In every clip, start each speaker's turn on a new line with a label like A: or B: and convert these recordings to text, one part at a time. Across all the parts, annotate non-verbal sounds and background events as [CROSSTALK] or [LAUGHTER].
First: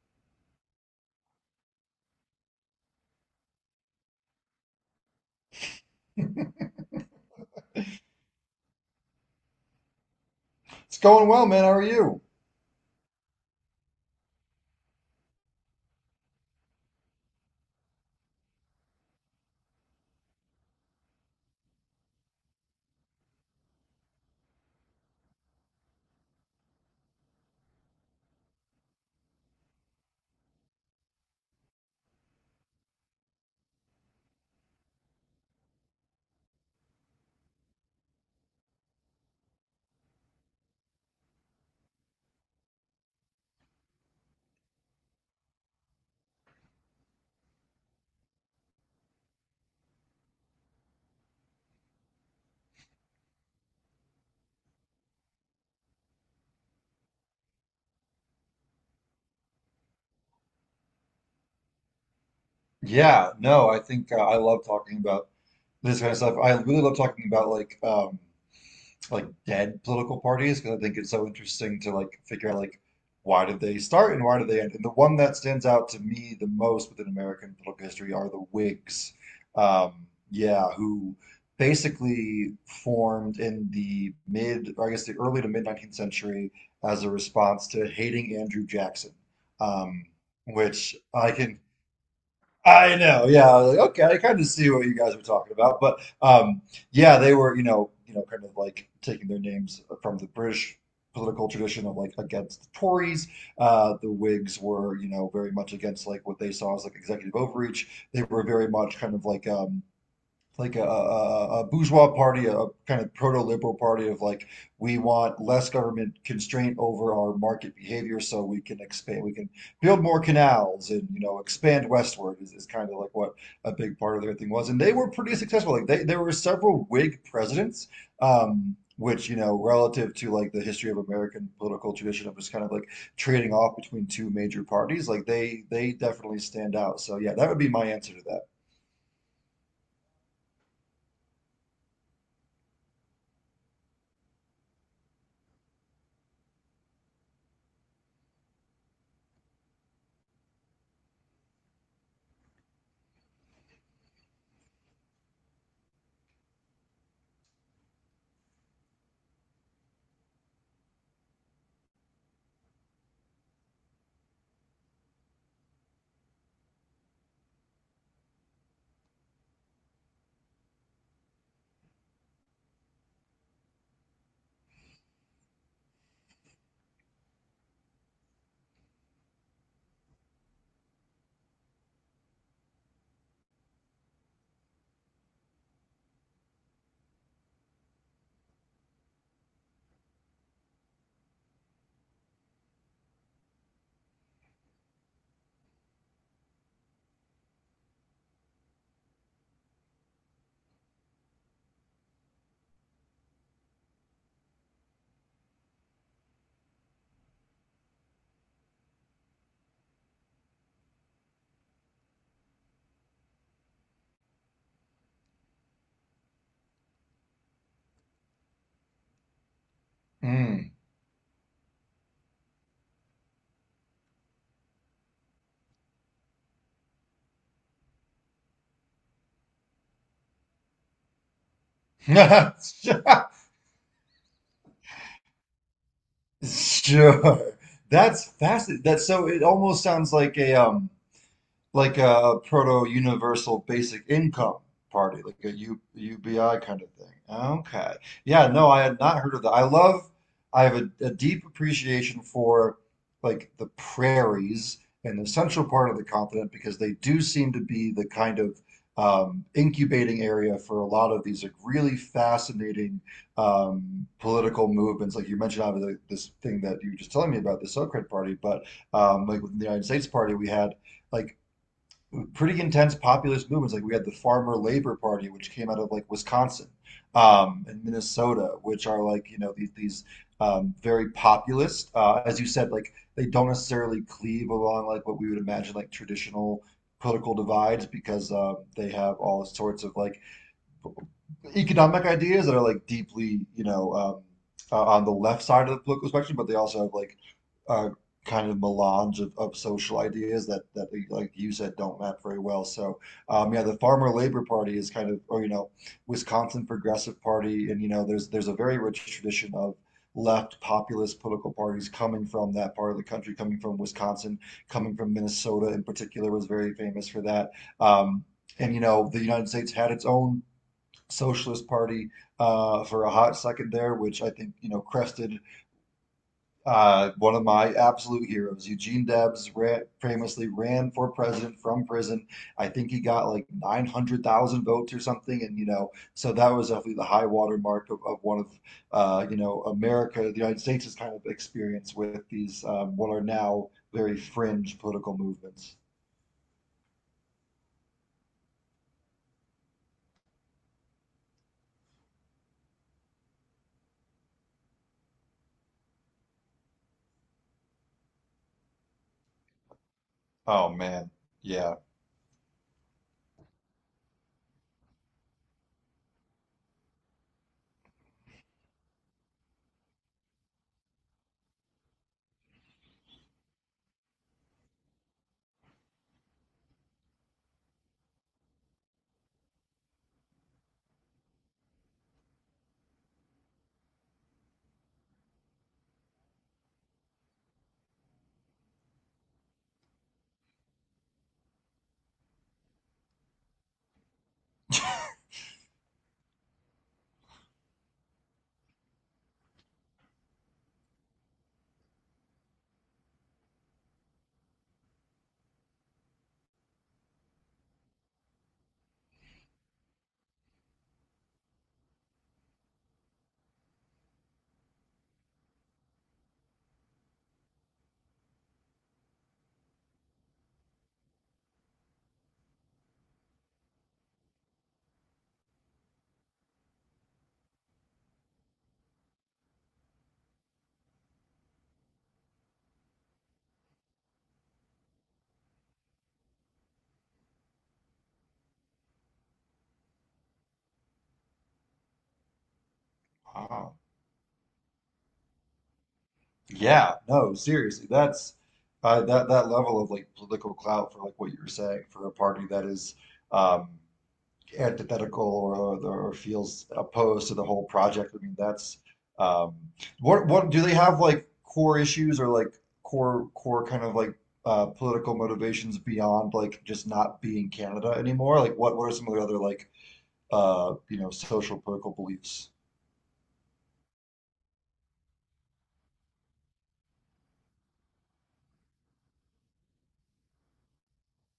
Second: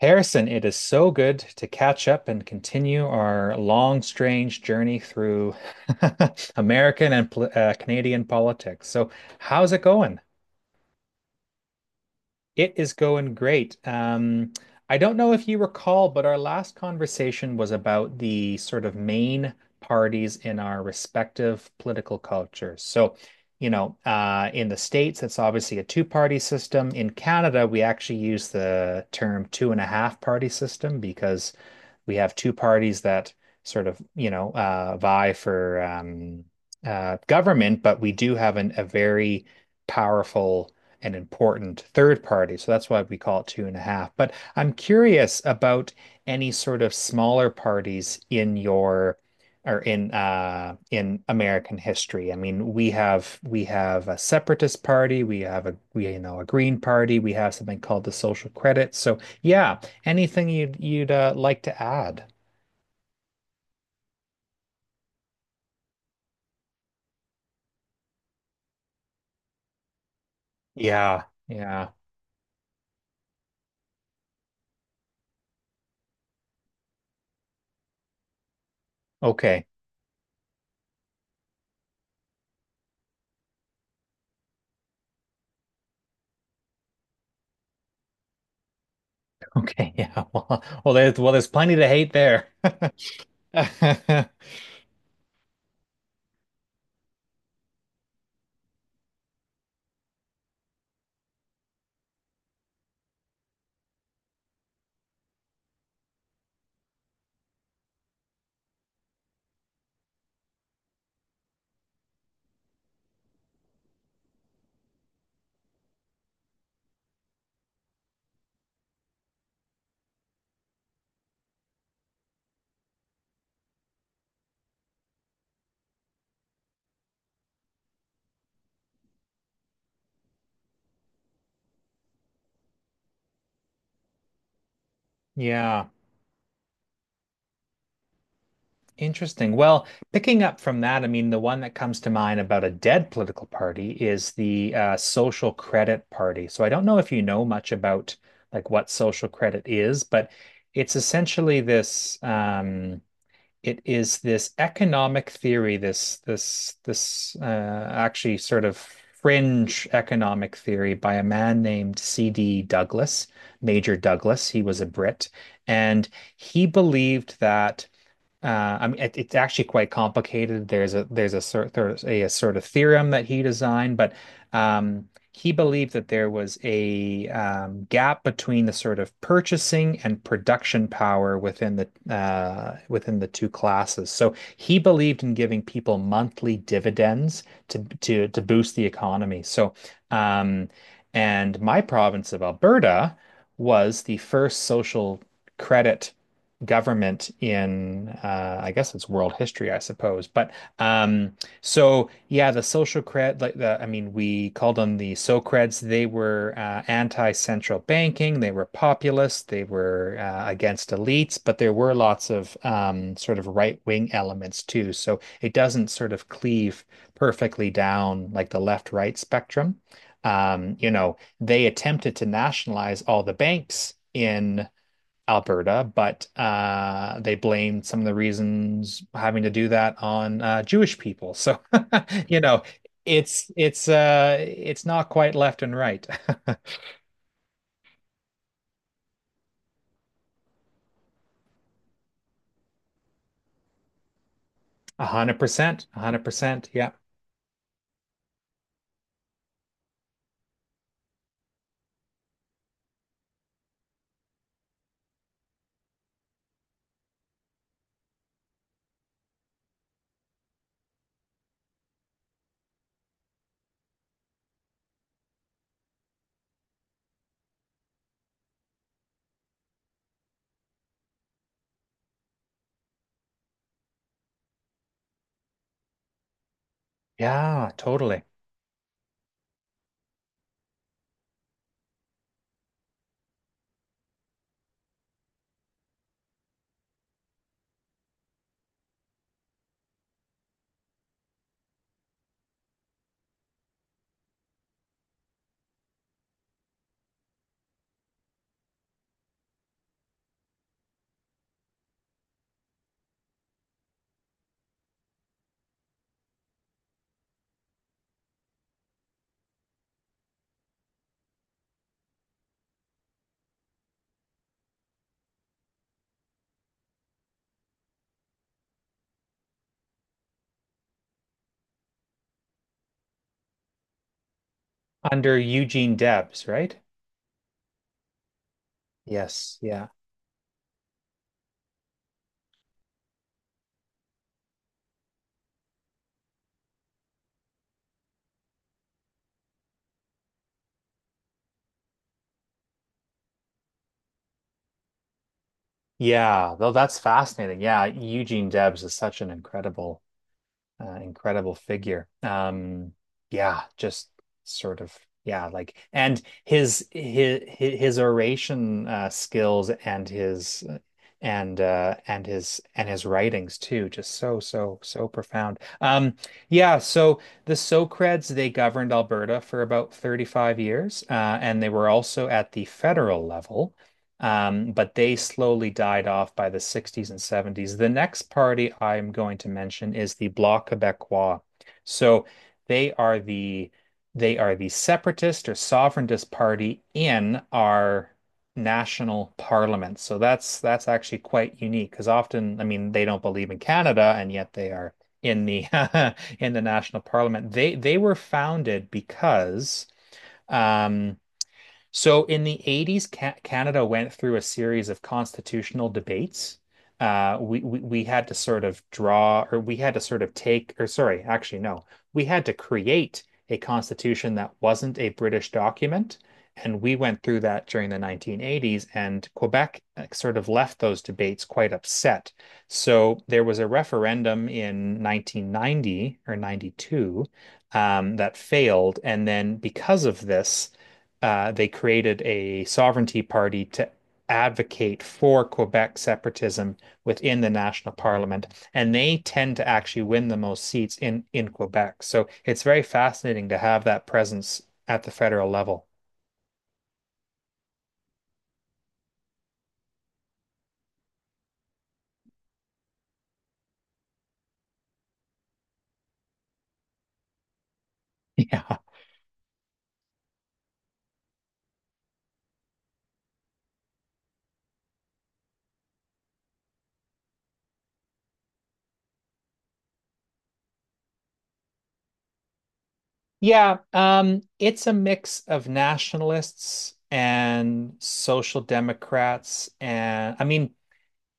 A: Harrison, it is so good to catch up and continue our long, strange journey through [LAUGHS] American and Canadian politics. So, how's it going?
B: It's going well, man. How are you?
A: It is going great. I don't know if you recall, but our last conversation was about the sort of main parties in our respective political cultures. So, you know, in the States, it's obviously a two-party system. In Canada, we actually use the term two and a half party system because we have two parties that sort of, you know, vie for government, but we do have a very powerful and important third party. So that's why we call it two and a half. But I'm curious about any sort of smaller parties in your or in American history. I mean, we have a separatist party, we have a we you know a Green Party, we have something called the Social Credit. So yeah, anything you'd like to add?
B: Yeah, no, I think I love talking about this kind of stuff. I really love talking about like dead political parties because I think it's
A: Yeah.
B: so interesting to
A: Yeah.
B: like figure out like why did they start and why did they end. And the one that stands out to me the most within American political history are the Whigs.
A: Okay. [LAUGHS]
B: Yeah, who basically formed in the mid, or I guess the early to mid 19th century as a response to hating Andrew Jackson.
A: Okay.
B: Um,
A: Yeah. Well, well,
B: which
A: there's
B: I
A: well, there's
B: can
A: plenty to hate there.
B: I know. Yeah. I was like, okay, I kind of
A: [LAUGHS]
B: see what you guys were talking about, but yeah, they were, kind of like taking their names from the British political tradition of like against the Tories. The Whigs were, you know, very much against like what they saw as like executive overreach. They were very much kind of like a bourgeois party, a kind of proto-liberal party of like we want less government constraint over our market behavior, so we can expand, we can build more canals and you know expand westward is kind of like what a big part of their thing was, and they were pretty successful. There were several Whig presidents, which you know relative to like the history of American political tradition of just kind of like trading off between two major parties, like they
A: Yeah.
B: they definitely stand out. So yeah, that would be my answer to that.
A: Interesting. Well, picking up from that, I mean, the one that comes to mind about a dead political party is the Social Credit Party. So I don't know if you know much about like what social credit is, but it's essentially this it is this economic theory, this actually sort of fringe economic theory by a man named C.D. Douglas, Major Douglas. He was a Brit, and he believed that I mean, it's actually quite complicated. There's a sort of theorem that he designed, but he believed that there was a gap between the sort of purchasing and production power within the two classes. So he believed in giving people monthly dividends to boost the economy. So, um, and my province of Alberta was the first social credit government in I guess it's world history, I suppose. But um, so yeah, the social cred, like the I mean, we called them the Socreds. They were anti-central banking. They were populist. They were against elites. But there were lots of sort of right-wing elements too. So it doesn't sort of cleave perfectly down like the left-right spectrum.
B: Mm.
A: You know, they attempted to nationalize all the banks in Alberta, but they blamed some of the reasons having to do that on Jewish people. So, [LAUGHS] you know,
B: [LAUGHS]
A: it's it's not quite left and right.
B: [LAUGHS] Sure. That's fascinating. That so it almost sounds like a proto universal basic income
A: [LAUGHS] A
B: party, like
A: hundred
B: a
A: percent, a hundred
B: UBI
A: percent.
B: kind of
A: Yeah,
B: thing. Okay. Yeah, no, I had not heard of that. I love, I have a deep appreciation for like the prairies and the central part of the continent because they do seem to be the kind of incubating area for a lot of these like really fascinating political movements. Like you mentioned, obviously, like, this thing that you were just telling me about, the Socrat Party, but like within the United States Party, we had like pretty intense populist movements. Like we had the Farmer Labor Party, which came out of like Wisconsin
A: yeah,
B: and
A: totally.
B: Minnesota, which are like you know these very populist. As you said, like they don't necessarily cleave along like what we would imagine like traditional political divides because they have all sorts of like economic ideas that are like deeply, on the left side of the political spectrum, but they also have like uh, kind of melange of social ideas that like you said don't map very well. So yeah, the Farmer Labor Party is kind of, or you know, Wisconsin Progressive Party, and you know, there's a very rich tradition of left populist political parties coming from that part of the country, coming from Wisconsin, coming from Minnesota in particular was very famous for that. Um, and you know, the United States had its own Socialist Party for a hot second there, which I think you know
A: Under
B: crested
A: Eugene Debs, right?
B: one of my absolute heroes.
A: Yes, yeah,
B: Famously ran for president from prison. I think he got like 900,000 votes or something, and you know, so that was definitely the high water mark of one of you know America, the United States' kind of experience with these what are now very fringe political movements.
A: yeah. Though that's fascinating. Yeah, Eugene Debs is such an incredible figure. Yeah, just sort of yeah, like and his oration skills
B: Oh man, yeah.
A: and his writings too, just so profound. Yeah, so the Socreds they governed Alberta for about 35 years, and they were also at the federal level. But they slowly died off by the 60s and 70s. The next party I'm going to mention is the Bloc Québécois. So they are the they are the separatist or sovereigntist party in our national parliament. So that's actually quite unique because often, I mean, they don't believe in Canada and yet they are in the [LAUGHS] in the national parliament. They were founded because um so in the 80s, Ca Canada went through a series of constitutional debates. We had to sort of draw, or we had to sort of take, or sorry, actually no, We had to create a constitution that wasn't a British document, and we went through that during the 1980s. And Quebec sort of left those debates quite upset. So there was a referendum in 1990 or 92 that failed, and then because of this they created a sovereignty party to advocate for Quebec separatism within the national parliament, and they tend to actually win the most seats in Quebec. So it's very fascinating to
B: Uh,
A: have that presence at the federal level. [LAUGHS]
B: Yeah, no, seriously, that's that that level of like political clout for like what you were saying for a party that is um, antithetical or feels opposed to the whole project. I mean,
A: Yeah.
B: that's um, what do they have like core issues or like core kind of like political motivations beyond like just not being Canada anymore? Like, what are some of their other like you know social political beliefs?
A: Yeah, it's a mix of nationalists and social democrats and I mean,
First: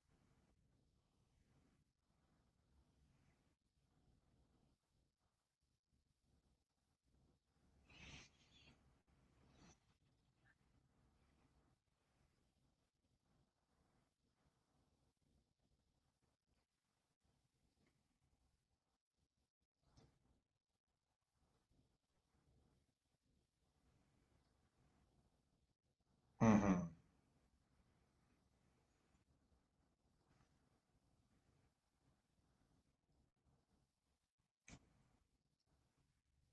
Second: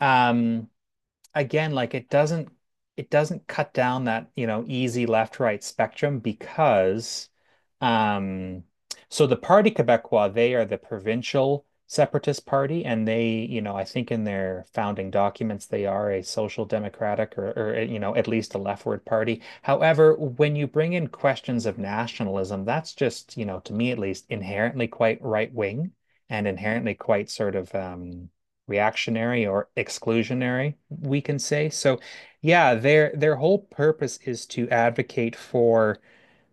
A: um, again, like it doesn't cut down that, you know, easy left right spectrum because um so the Parti Québécois, they are the provincial separatist party and they, you know, I think in their founding documents they are a social democratic or you know, at least a leftward party. However, when you bring in questions of nationalism, that's just, you know, to me at least inherently quite right wing and
B: Hmm.
A: inherently quite sort of reactionary or exclusionary, we can say. So, yeah, their whole purpose is to advocate for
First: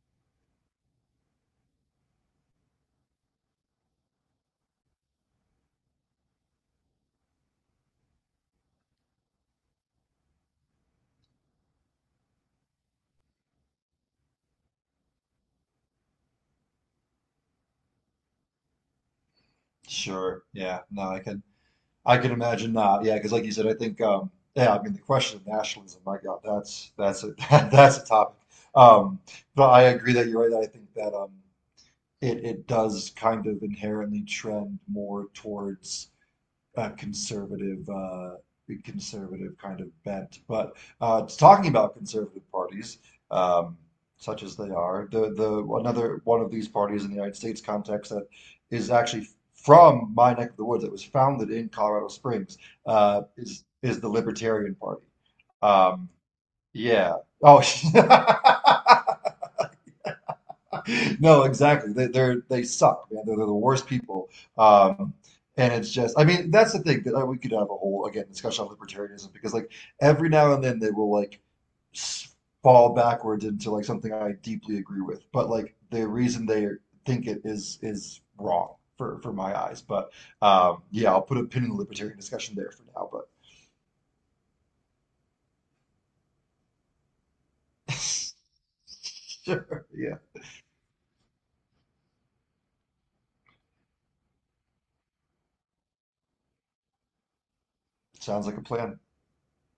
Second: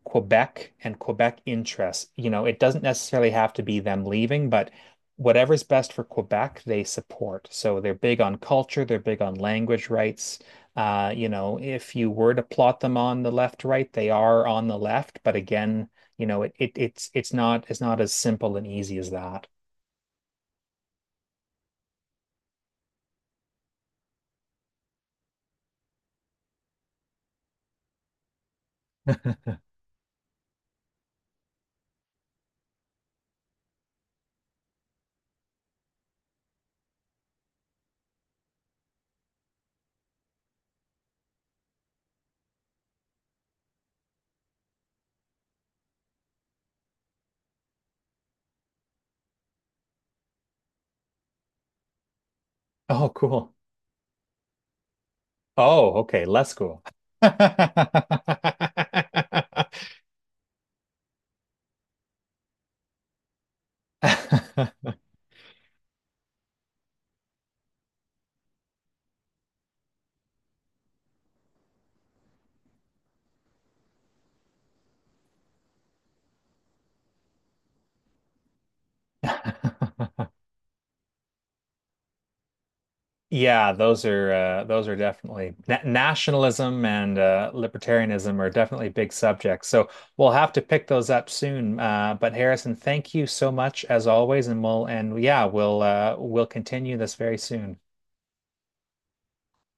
A: Quebec and Quebec interests. You know, it doesn't necessarily have to be them leaving, but whatever's best for Quebec, they support. So they're big on culture, they're big on language rights. You know, if you were to plot them on the left, right, they are on the left, but again, you know, it's not as simple and easy as that. [LAUGHS]
B: Sure. Yeah. No, I can. I can imagine not. Yeah, because like you said, I think yeah, I mean the question of nationalism, my God, that's a [LAUGHS] that's a topic. Um, but I agree that you're right. I think that it it does kind of inherently trend more towards a conservative conservative kind of bent. But talking about conservative parties, um, such as they are, the another one of these parties in the United States context that is actually from my neck of the woods that was founded in Colorado Springs
A: Oh,
B: uh,
A: cool.
B: is is the Libertarian Party.
A: Oh,
B: Um,
A: okay, less cool.
B: yeah.
A: [LAUGHS]
B: Oh. [LAUGHS] No, exactly. They suck, man. They're the worst people. Um, and it's just, I mean, that's the thing that we could have a whole again discussion on libertarianism because like every now and then they will like s- fall backwards into like something I deeply agree with, but like the reason they think it is wrong for my eyes. But yeah, I'll put a pin in the libertarian discussion there for now. But
A: Yeah, those are definitely na nationalism and
B: [LAUGHS]
A: libertarianism are definitely big subjects.
B: sure,
A: So
B: yeah,
A: we'll have to pick those up soon. But Harrison, thank you so much as always, and we'll and yeah, we'll continue this very soon.
B: sounds like a plan.